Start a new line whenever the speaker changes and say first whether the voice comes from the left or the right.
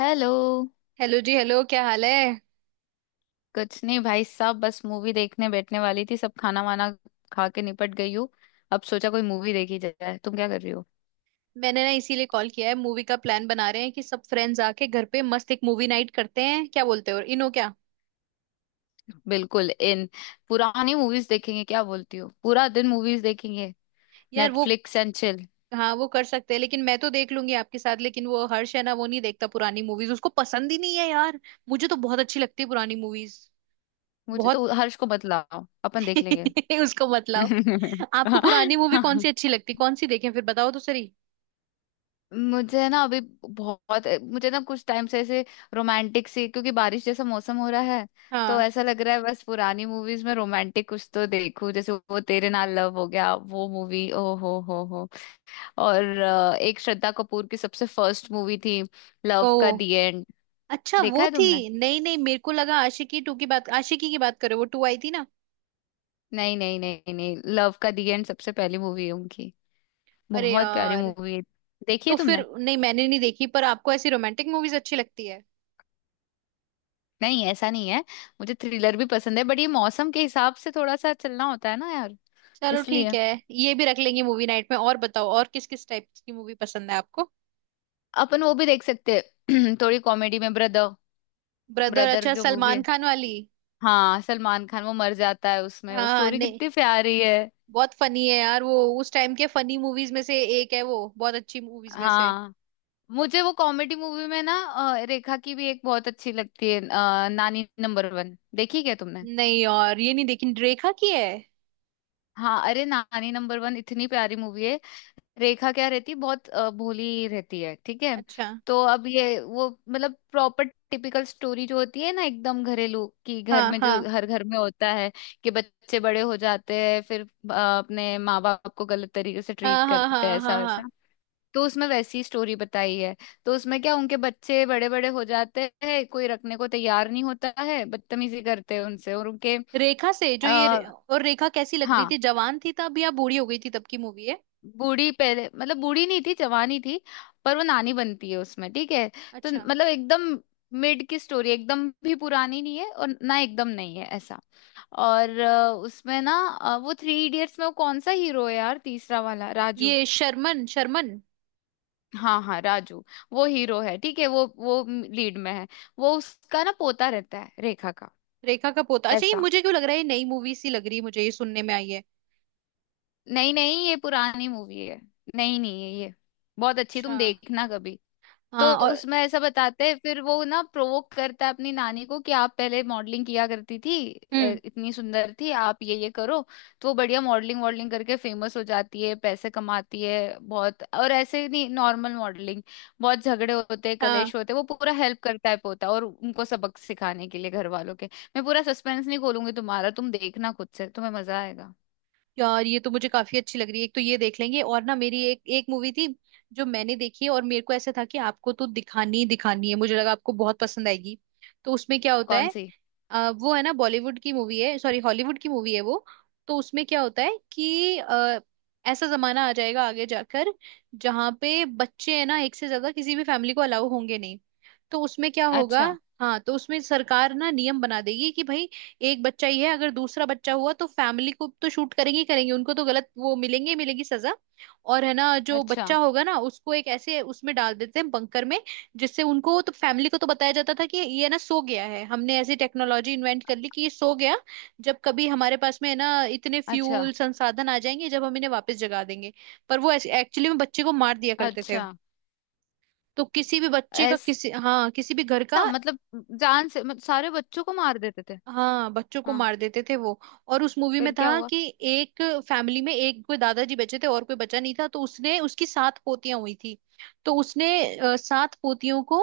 left: Hello.
right: Hello जी। Hello, क्या हाल है।
left: कुछ नहीं भाई साहब, बस मूवी देखने बैठने वाली थी, सब खाना वाना खा के निपट गई हूँ। अब सोचा कोई मूवी देखी जाए, तुम क्या कर रही हो?
right: मैंने ना इसीलिए कॉल किया है, मूवी का प्लान बना रहे हैं कि सब फ्रेंड्स आके घर पे मस्त एक मूवी नाइट करते हैं। क्या बोलते हो? और इनो क्या?
left: बिल्कुल इन। पुरानी मूवीज देखेंगे, क्या बोलती हो? पूरा दिन मूवीज देखेंगे।
right: यार वो
left: नेटफ्लिक्स एंड चिल।
right: हाँ, वो कर सकते हैं, लेकिन मैं तो देख लूंगी आपके साथ, लेकिन वो हर्ष है ना, वो नहीं देखता पुरानी मूवीज, उसको पसंद ही नहीं है यार। मुझे तो बहुत अच्छी लगती है पुरानी मूवीज।
left: मुझे
right: बहुत।
left: तो, हर्ष को बतलाओ, अपन देख लेंगे।
right: उसको मत लाओ। आपको पुरानी मूवी कौन सी अच्छी लगती, कौन सी देखें, फिर बताओ तो सही।
left: मुझे ना अभी, बहुत। मुझे ना कुछ टाइम से ऐसे रोमांटिक सी, क्योंकि बारिश जैसा मौसम हो रहा है। तो
right: हाँ।
left: ऐसा लग रहा है बस पुरानी मूवीज में रोमांटिक कुछ तो देखूं, जैसे वो तेरे नाल लव हो गया, वो मूवी, ओ हो हो। और एक श्रद्धा कपूर की सबसे फर्स्ट मूवी थी, लव
right: ओ,
left: का दी एंड।
right: अच्छा
left: देखा
right: वो
left: है
right: थी।
left: तुमने?
right: नहीं नहीं, मेरे को लगा आशिकी टू की बात, आशिकी की बात करो, वो टू आई थी ना।
left: नहीं नहीं नहीं नहीं, लव का दी एंड सबसे पहली मूवी है उनकी।
right: अरे
left: बहुत प्यारी
right: यार,
left: मूवी है। देखी
right: तो
left: है
right: फिर
left: तुमने?
right: नहीं, मैंने नहीं देखी। पर आपको ऐसी रोमांटिक मूवीज अच्छी लगती है?
left: नहीं ऐसा नहीं है। मुझे थ्रिलर भी पसंद है, बट ये मौसम के हिसाब से थोड़ा सा चलना होता है ना यार,
right: चलो ठीक
left: इसलिए।
right: है, ये भी रख लेंगे मूवी नाइट में। और बताओ, और किस किस टाइप की मूवी पसंद है आपको?
left: अपन वो भी देख सकते हैं। थोड़ी कॉमेडी में, ब्रदर।
right: ब्रदर?
left: ब्रदर
right: अच्छा,
left: जो मूवी है,
right: सलमान खान वाली।
left: हाँ सलमान खान, वो मर जाता है उसमें, वो
right: हाँ
left: स्टोरी
right: नहीं,
left: कितनी प्यारी है।
right: बहुत फनी है यार वो, उस टाइम के फनी मूवीज में से एक है वो, बहुत अच्छी मूवीज में से।
left: हाँ। मुझे वो कॉमेडी मूवी में ना रेखा की भी एक बहुत अच्छी लगती है, नानी नंबर वन देखी क्या तुमने?
right: नहीं, और ये नहीं देखी, रेखा की है?
left: हाँ, अरे नानी नंबर वन इतनी प्यारी मूवी है। रेखा क्या रहती है, बहुत भोली रहती है, ठीक है।
right: अच्छा।
left: तो अब ये वो मतलब प्रॉपर टिपिकल स्टोरी जो होती है ना, एकदम घरेलू, कि घर
right: हाँ
left: में, जो
right: हाँ
left: हर घर में होता है, कि बच्चे बड़े हो जाते हैं, फिर अपने माँ बाप को गलत तरीके से ट्रीट
right: हाँ हाँ
left: करते हैं
right: हाँ।
left: ऐसा
right: हाँ
left: वैसा।
right: हाँ।
left: तो उसमें वैसी स्टोरी बताई है। तो उसमें क्या, उनके बच्चे बड़े बड़े हो जाते हैं, कोई रखने को तैयार नहीं होता है, बदतमीजी करते हैं उनसे और उनके।
right: रेखा से जो
left: आ,
right: ये, और रेखा कैसी लग रही
left: हाँ,
right: थी, जवान थी तब या बूढ़ी हो गई थी तब की मूवी है?
left: बूढ़ी पहले, मतलब बूढ़ी नहीं थी, जवानी थी, पर वो नानी बनती है उसमें, ठीक है। तो
right: अच्छा।
left: मतलब एकदम मिड की स्टोरी, एकदम भी पुरानी नहीं है और ना एकदम नहीं है ऐसा। और उसमें ना वो थ्री इडियट्स में, वो कौन सा हीरो है यार, तीसरा वाला, राजू।
right: ये शर्मन शर्मन।
left: हाँ हाँ, राजू। वो हीरो है, ठीक है, वो लीड में है। वो उसका ना पोता रहता है, रेखा का।
right: रेखा का पोता? अच्छा, ये
left: ऐसा।
right: मुझे क्यों लग रहा है ये नई मूवी सी लग रही है, मुझे ये सुनने में आई है।
left: नहीं नहीं, ये पुरानी मूवी है। नहीं, नहीं है ये। बहुत अच्छी,
right: अच्छा।
left: तुम देखना कभी। तो
right: हाँ और?
left: उसमें ऐसा बताते हैं, फिर वो ना प्रोवोक करता है अपनी नानी को, कि आप पहले मॉडलिंग किया करती थी,
right: हम्म।
left: इतनी सुंदर थी आप, ये करो। तो वो बढ़िया मॉडलिंग वॉडलिंग करके फेमस हो जाती है, पैसे कमाती है बहुत, और ऐसे ही नहीं, नॉर्मल मॉडलिंग। बहुत झगड़े होते हैं,
right: हाँ।
left: कलेश होते हैं, वो पूरा हेल्प करता है पोता, और उनको सबक सिखाने के लिए घर वालों के। मैं पूरा सस्पेंस नहीं खोलूंगी तुम्हारा, तुम देखना खुद से, तुम्हें मजा आएगा।
right: यार ये तो मुझे काफी अच्छी लग रही है, एक तो ये देख लेंगे। और ना, मेरी एक एक मूवी थी जो मैंने देखी है, और मेरे को ऐसा था कि आपको तो दिखानी ही दिखानी है, मुझे लगा आपको बहुत पसंद आएगी। तो उसमें क्या होता
left: कौन
right: है,
left: सी?
right: वो है ना, बॉलीवुड की मूवी है, सॉरी हॉलीवुड की मूवी है वो। तो उसमें क्या होता है कि ऐसा जमाना आ जाएगा आगे जाकर, जहाँ पे बच्चे है ना, एक से ज्यादा किसी भी फैमिली को अलाउ होंगे नहीं। तो उसमें क्या होगा,
left: अच्छा।
right: हाँ, तो उसमें सरकार ना नियम बना देगी कि भाई, एक बच्चा ही है, अगर दूसरा बच्चा हुआ तो फैमिली को तो शूट करेंगे ही करेंगे, उनको तो गलत वो मिलेंगे ही, मिलेगी सजा। और है ना जो
left: अच्छा।
right: बच्चा होगा ना, उसको एक ऐसे उसमें डाल देते हैं बंकर में, जिससे उनको तो फैमिली को तो बताया जाता था कि ये ना सो गया है, हमने ऐसी टेक्नोलॉजी इन्वेंट कर ली कि ये सो गया, जब कभी हमारे पास में है ना इतने
left: अच्छा।
right: फ्यूल संसाधन आ जाएंगे, जब हम इन्हें वापस जगा देंगे। पर वो एक्चुअली में बच्चे को मार दिया करते थे।
left: अच्छा।
right: तो किसी भी बच्चे का, किसी हाँ, किसी भी घर का।
left: था मतलब, जान से, मतलब सारे बच्चों को मार देते थे?
right: हाँ, बच्चों को
left: हाँ।
right: मार देते थे वो। और उस मूवी में
left: फिर क्या
right: था
left: हुआ?
right: कि एक फैमिली में एक कोई दादाजी बचे थे और कोई बचा नहीं था, तो उसने उसकी 7 पोतियां हुई थी, तो उसने 7 पोतियों को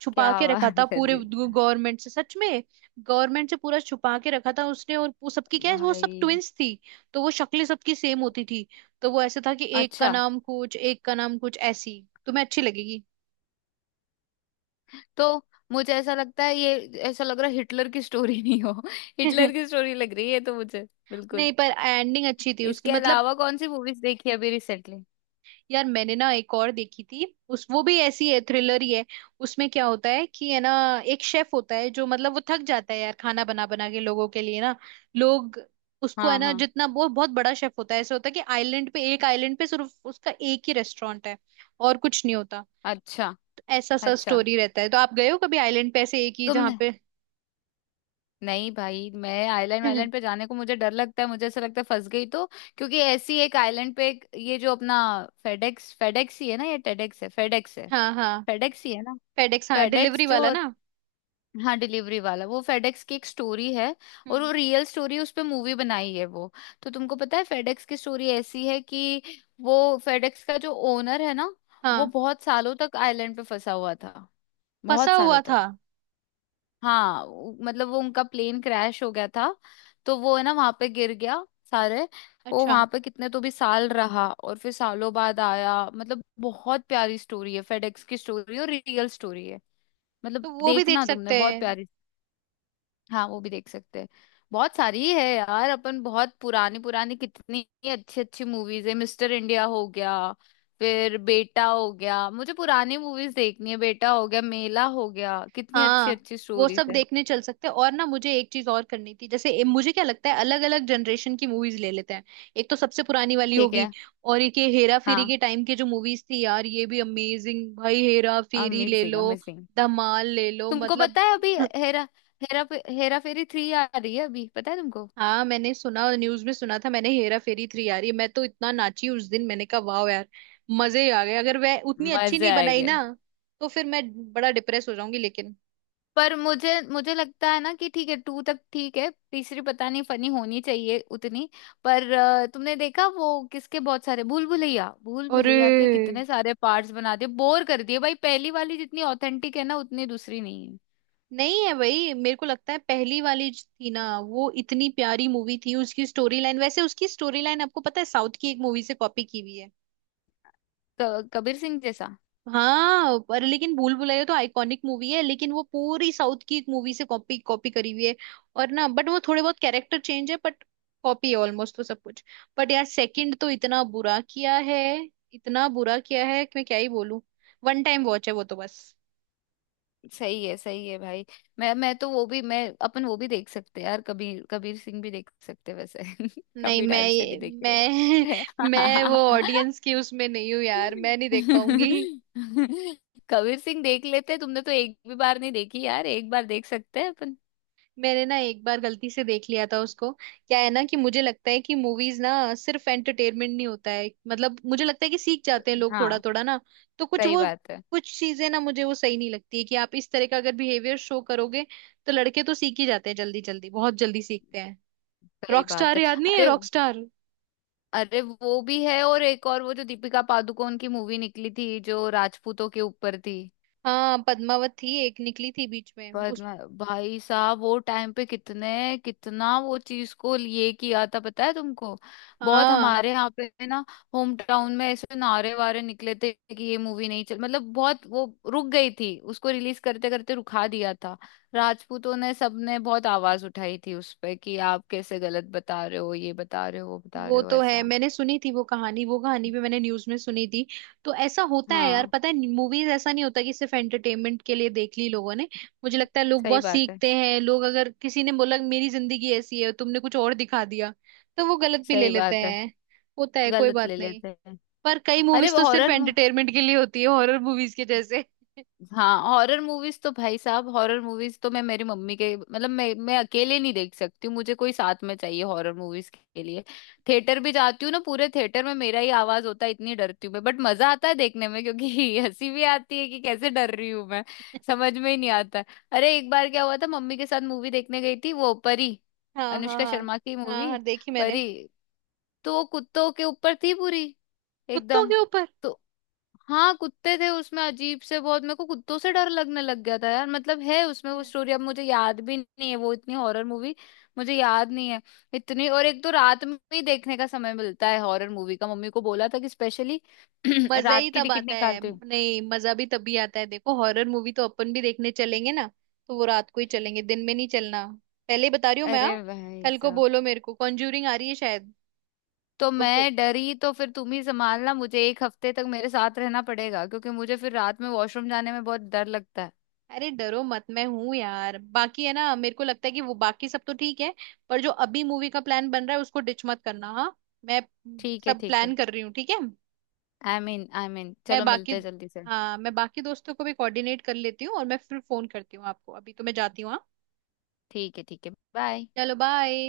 right: छुपा
left: क्या
right: के रखा
left: बात
right: था
left: कर
right: पूरे
left: रही
right: गवर्नमेंट से, सच में। गवर्नमेंट से पूरा छुपा के रखा था उसने, और वो सबकी
left: हो?
right: क्या है, वो सब
left: भाई।
right: ट्विंस थी, तो वो शक्लें सबकी सेम होती थी। तो वो ऐसे था कि एक का
left: अच्छा।
right: नाम कुछ, एक का नाम कुछ। ऐसी तुम्हें अच्छी लगेगी।
left: तो मुझे ऐसा लगता है, ये ऐसा लग रहा है हिटलर की स्टोरी, नहीं हो? हिटलर की स्टोरी लग रही है तो मुझे, बिल्कुल।
right: नहीं, पर एंडिंग अच्छी थी उसकी
left: इसके
right: मतलब।
left: अलावा कौन सी मूवीज देखी अभी रिसेंटली?
right: यार मैंने ना एक और देखी थी उस, वो भी ऐसी है, थ्रिलर ही है। उसमें क्या होता है कि है ना, एक शेफ होता है, जो मतलब वो थक जाता है यार, खाना बना बना के लोगों के लिए ना। लोग उसको है
left: हाँ
right: ना,
left: हाँ।
right: जितना वो बहुत बड़ा शेफ होता है, ऐसा होता है कि आइलैंड पे, एक आइलैंड पे सिर्फ उसका एक ही रेस्टोरेंट है और कुछ नहीं होता।
left: अच्छा।
right: तो ऐसा सा
left: अच्छा।
right: स्टोरी रहता है। तो आप गए हो कभी आइलैंड पे, ऐसे एक ही जहाँ
left: तुमने?
right: पे?
left: नहीं भाई, मैं आइलैंड वाइलैंड पे जाने को, मुझे डर लगता है, मुझे ऐसा लगता है फंस गई तो। क्योंकि ऐसी एक आइलैंड पे ये जो अपना फेडेक्स, फेडेक्स ही है ना, ये टेडेक्स है, फेडेक्स है,
right: हाँ हाँ।
left: फेडेक्स ही है ना,
right: फेडेक्स, हाँ,
left: फेडेक्स
right: डिलीवरी
left: जो
right: वाला
left: हो-
right: ना।
left: हाँ डिलीवरी वाला, वो फेडेक्स की एक स्टोरी है। और
right: हम्म।
left: वो रियल स्टोरी, उस पे मूवी बनाई है वो। तो तुमको पता है, फेडेक्स की स्टोरी ऐसी है कि वो, फेडेक्स का जो ओनर है ना, वो
right: हाँ,
left: बहुत सालों तक आइलैंड पे फंसा हुआ था,
right: फंसा
left: बहुत सालों
right: हुआ
left: तक।
right: था?
left: हाँ मतलब वो, उनका प्लेन क्रैश हो गया था, तो वो है ना, वहां पे गिर गया सारे। वो
right: अच्छा।
left: वहां पे कितने तो भी साल रहा, और फिर सालों बाद आया, मतलब बहुत प्यारी स्टोरी है फेडेक्स की स्टोरी, और रियल स्टोरी है, मतलब
right: तो वो भी देख
left: देखना, तुमने,
right: सकते
left: बहुत
right: हैं।
left: प्यारी। हाँ, वो भी देख सकते हैं। बहुत सारी है यार अपन, बहुत पुरानी पुरानी, कितनी अच्छी अच्छी मूवीज है, मिस्टर इंडिया हो गया, फिर बेटा हो गया, मुझे पुरानी मूवीज देखनी है, बेटा हो गया, मेला हो गया, कितनी अच्छी
right: हाँ
left: अच्छी
right: वो
left: स्टोरीज
right: सब
left: है।
right: देखने चल सकते हैं। और ना मुझे एक चीज और करनी थी, जैसे ए- मुझे क्या लगता है, अलग अलग जनरेशन की मूवीज ले लेते हैं, एक तो सबसे पुरानी वाली
left: ठीक
right: होगी,
left: है।
right: और एक ये हेरा फेरी
left: हाँ,
right: के टाइम की जो मूवीज थी यार, ये भी अमेजिंग भाई, हेरा फेरी ले
left: अमेजिंग
right: लो,
left: अमेजिंग।
right: धमाल ले लो,
left: तुमको
right: मतलब।
left: पता है अभी हेरा हेरा हेरा फेरी थ्री आ रही है अभी, पता है तुमको?
right: हाँ मैंने सुना, न्यूज में सुना था मैंने, हेरा फेरी 3। यार ये मैं तो इतना नाची उस दिन, मैंने कहा वाह यार, मजे ही आ गए। अगर वह उतनी अच्छी
left: मजे
right: नहीं बनाई
left: आएंगे।
right: ना, तो फिर मैं बड़ा डिप्रेस हो जाऊंगी लेकिन।
left: पर मुझे मुझे लगता है ना कि, ठीक है टू तक, ठीक है, तीसरी पता नहीं फनी होनी चाहिए उतनी। पर तुमने देखा वो किसके, बहुत सारे भूल भुलैया, भूल
right: अरे
left: भुलैया के कितने सारे पार्ट्स बना दिए, बोर कर दिए भाई, पहली वाली जितनी ऑथेंटिक है ना, उतनी दूसरी नहीं है।
right: नहीं है भाई, मेरे को लगता है पहली वाली जो थी ना, वो इतनी प्यारी मूवी थी, उसकी स्टोरी लाइन, वैसे उसकी स्टोरी लाइन आपको पता है साउथ की एक मूवी से कॉपी की हुई है।
left: कबीर सिंह जैसा।
right: हाँ, पर लेकिन भूल भुलैया तो आइकॉनिक मूवी है, लेकिन वो पूरी साउथ की एक मूवी से कॉपी कॉपी करी हुई है। और ना, बट वो थोड़े बहुत कैरेक्टर चेंज है, बट कॉपी है ऑलमोस्ट तो सब कुछ। बट यार सेकंड तो इतना बुरा किया है, इतना बुरा किया है कि मैं क्या ही बोलूं, वन टाइम वॉच है वो तो बस।
left: सही है भाई। मैं तो वो भी, मैं, अपन वो भी देख सकते हैं यार, कबीर कबीर सिंह भी देख सकते हैं वैसे।
right: नहीं
left: काफी
right: मैं
left: टाइम से
right: ये,
left: नहीं देखे।
right: मैं मैं वो ऑडियंस की उसमें नहीं हूँ यार, मैं नहीं देख पाऊंगी।
left: कबीर सिंह देख लेते, तुमने तो एक भी बार नहीं देखी यार, एक बार देख सकते हैं अपन।
right: मैंने ना एक बार गलती से देख लिया था उसको। क्या है ना कि मुझे लगता है कि मूवीज ना सिर्फ एंटरटेनमेंट नहीं होता है, मतलब मुझे लगता है कि सीख जाते हैं लोग थोड़ा
left: हाँ
right: थोड़ा ना। तो कुछ
left: सही
right: वो,
left: बात है
right: कुछ चीजें ना मुझे वो सही नहीं लगती है कि आप इस तरह का अगर बिहेवियर शो करोगे, तो लड़के तो सीख ही जाते हैं जल्दी जल्दी, बहुत जल्दी सीखते हैं।
left: सही बात
right: रॉकस्टार
left: है।
right: याद नहीं है,
left: अरे,
right: रॉकस्टार।
left: अरे वो भी है, और एक और वो जो दीपिका पादुकोण की मूवी निकली थी जो राजपूतों के ऊपर थी।
right: हाँ पद्मावत थी, एक निकली थी बीच में
left: पर
right: उस।
left: ना- भाई साहब, वो टाइम पे कितने, कितना वो चीज को लिए किया था, पता है तुमको? बहुत
right: हाँ
left: हमारे यहाँ पे ना, होम टाउन में ऐसे नारे वारे निकले थे कि ये मूवी नहीं चल, मतलब बहुत वो, रुक गई थी, उसको रिलीज करते करते रुखा दिया था। राजपूतों ने, सबने बहुत आवाज उठाई थी उस पे, कि आप कैसे गलत बता रहे हो, ये बता रहे हो, वो बता
right: वो
left: रहे हो
right: तो है,
left: ऐसा।
right: मैंने सुनी थी वो कहानी, वो कहानी भी मैंने न्यूज में सुनी थी। तो ऐसा होता है यार,
left: हाँ
right: पता है मूवीज ऐसा नहीं होता कि सिर्फ एंटरटेनमेंट के लिए देख ली लोगों ने। मुझे लगता है लोग
left: सही
right: बहुत
left: बात है
right: सीखते हैं, लोग अगर किसी ने बोला मेरी जिंदगी ऐसी है, तुमने कुछ और दिखा दिया, तो वो गलत भी ले
left: सही
right: लेते
left: बात है,
right: हैं। होता है कोई
left: गलत
right: बात
left: ले
right: नहीं।
left: लेते हैं।
right: पर कई
left: अरे
right: मूवीज
left: वो
right: तो सिर्फ
left: हॉरर,
right: एंटरटेनमेंट के लिए होती है, हॉरर मूवीज के जैसे।
left: हाँ, हॉरर मूवीज तो भाई साहब, हॉरर मूवीज तो मैं मेरी मम्मी के, मतलब मैं अकेले नहीं देख सकती हूँ, मुझे कोई साथ में चाहिए हॉरर मूवीज के लिए। थिएटर भी जाती हूँ ना, पूरे थिएटर में मेरा ही आवाज होता है, इतनी डरती हूँ मैं, बट मजा आता है देखने में, क्योंकि हंसी भी आती है कि कैसे डर रही हूँ मैं, समझ में ही नहीं आता है। अरे एक बार क्या हुआ था, मम्मी के साथ मूवी देखने गई थी वो परी,
right: हाँ हाँ
left: अनुष्का
right: हाँ
left: शर्मा की
right: हाँ
left: मूवी
right: हाँ, देखी मैंने।
left: परी। तो वो कुत्तों के ऊपर थी पूरी
right: कुत्तों
left: एकदम।
right: के ऊपर?
left: तो हाँ, कुत्ते थे उसमें अजीब से बहुत, मेरे को कुत्तों से डर लगने लग गया था यार, मतलब है उसमें, वो स्टोरी अब मुझे याद भी नहीं है, वो इतनी हॉरर मूवी, मुझे याद नहीं है इतनी। और एक तो रात में ही देखने का समय मिलता है हॉरर मूवी का, मम्मी को बोला था कि स्पेशली
right: मजा ही
left: रात की
right: तब
left: टिकट
right: आता है,
left: निकालते हो।
right: नहीं मजा भी तभी आता है, देखो हॉरर मूवी तो अपन भी देखने चलेंगे ना, तो वो रात को ही चलेंगे, दिन में नहीं चलना, पहले ही बता रही हूँ मैं,
left: अरे
right: हाँ।
left: भाई
right: कल को
left: साहब,
right: बोलो मेरे को कॉन्ज्यूरिंग आ रही है शायद।
left: तो
right: तो फिर
left: मैं डरी तो फिर तुम ही संभालना मुझे, एक हफ्ते तक मेरे साथ रहना पड़ेगा, क्योंकि मुझे फिर रात में वॉशरूम जाने में बहुत डर लगता है।
right: अरे डरो मत, मैं हूं यार। बाकी है ना, मेरे को लगता है कि वो बाकी सब तो ठीक है, पर जो अभी मूवी का प्लान बन रहा है उसको डिच मत करना हाँ। मैं
left: ठीक है
right: सब
left: ठीक
right: प्लान
left: है।
right: कर रही हूँ, ठीक है।
left: आई मीन
right: मैं
left: चलो
right: बाकी,
left: मिलते हैं जल्दी से।
right: हाँ मैं बाकी दोस्तों को भी कोऑर्डिनेट कर लेती हूँ, और मैं फिर फोन करती हूँ आपको। अभी तो मैं जाती हूँ, हाँ,
left: ठीक है ठीक है, बाय।
right: चलो बाय।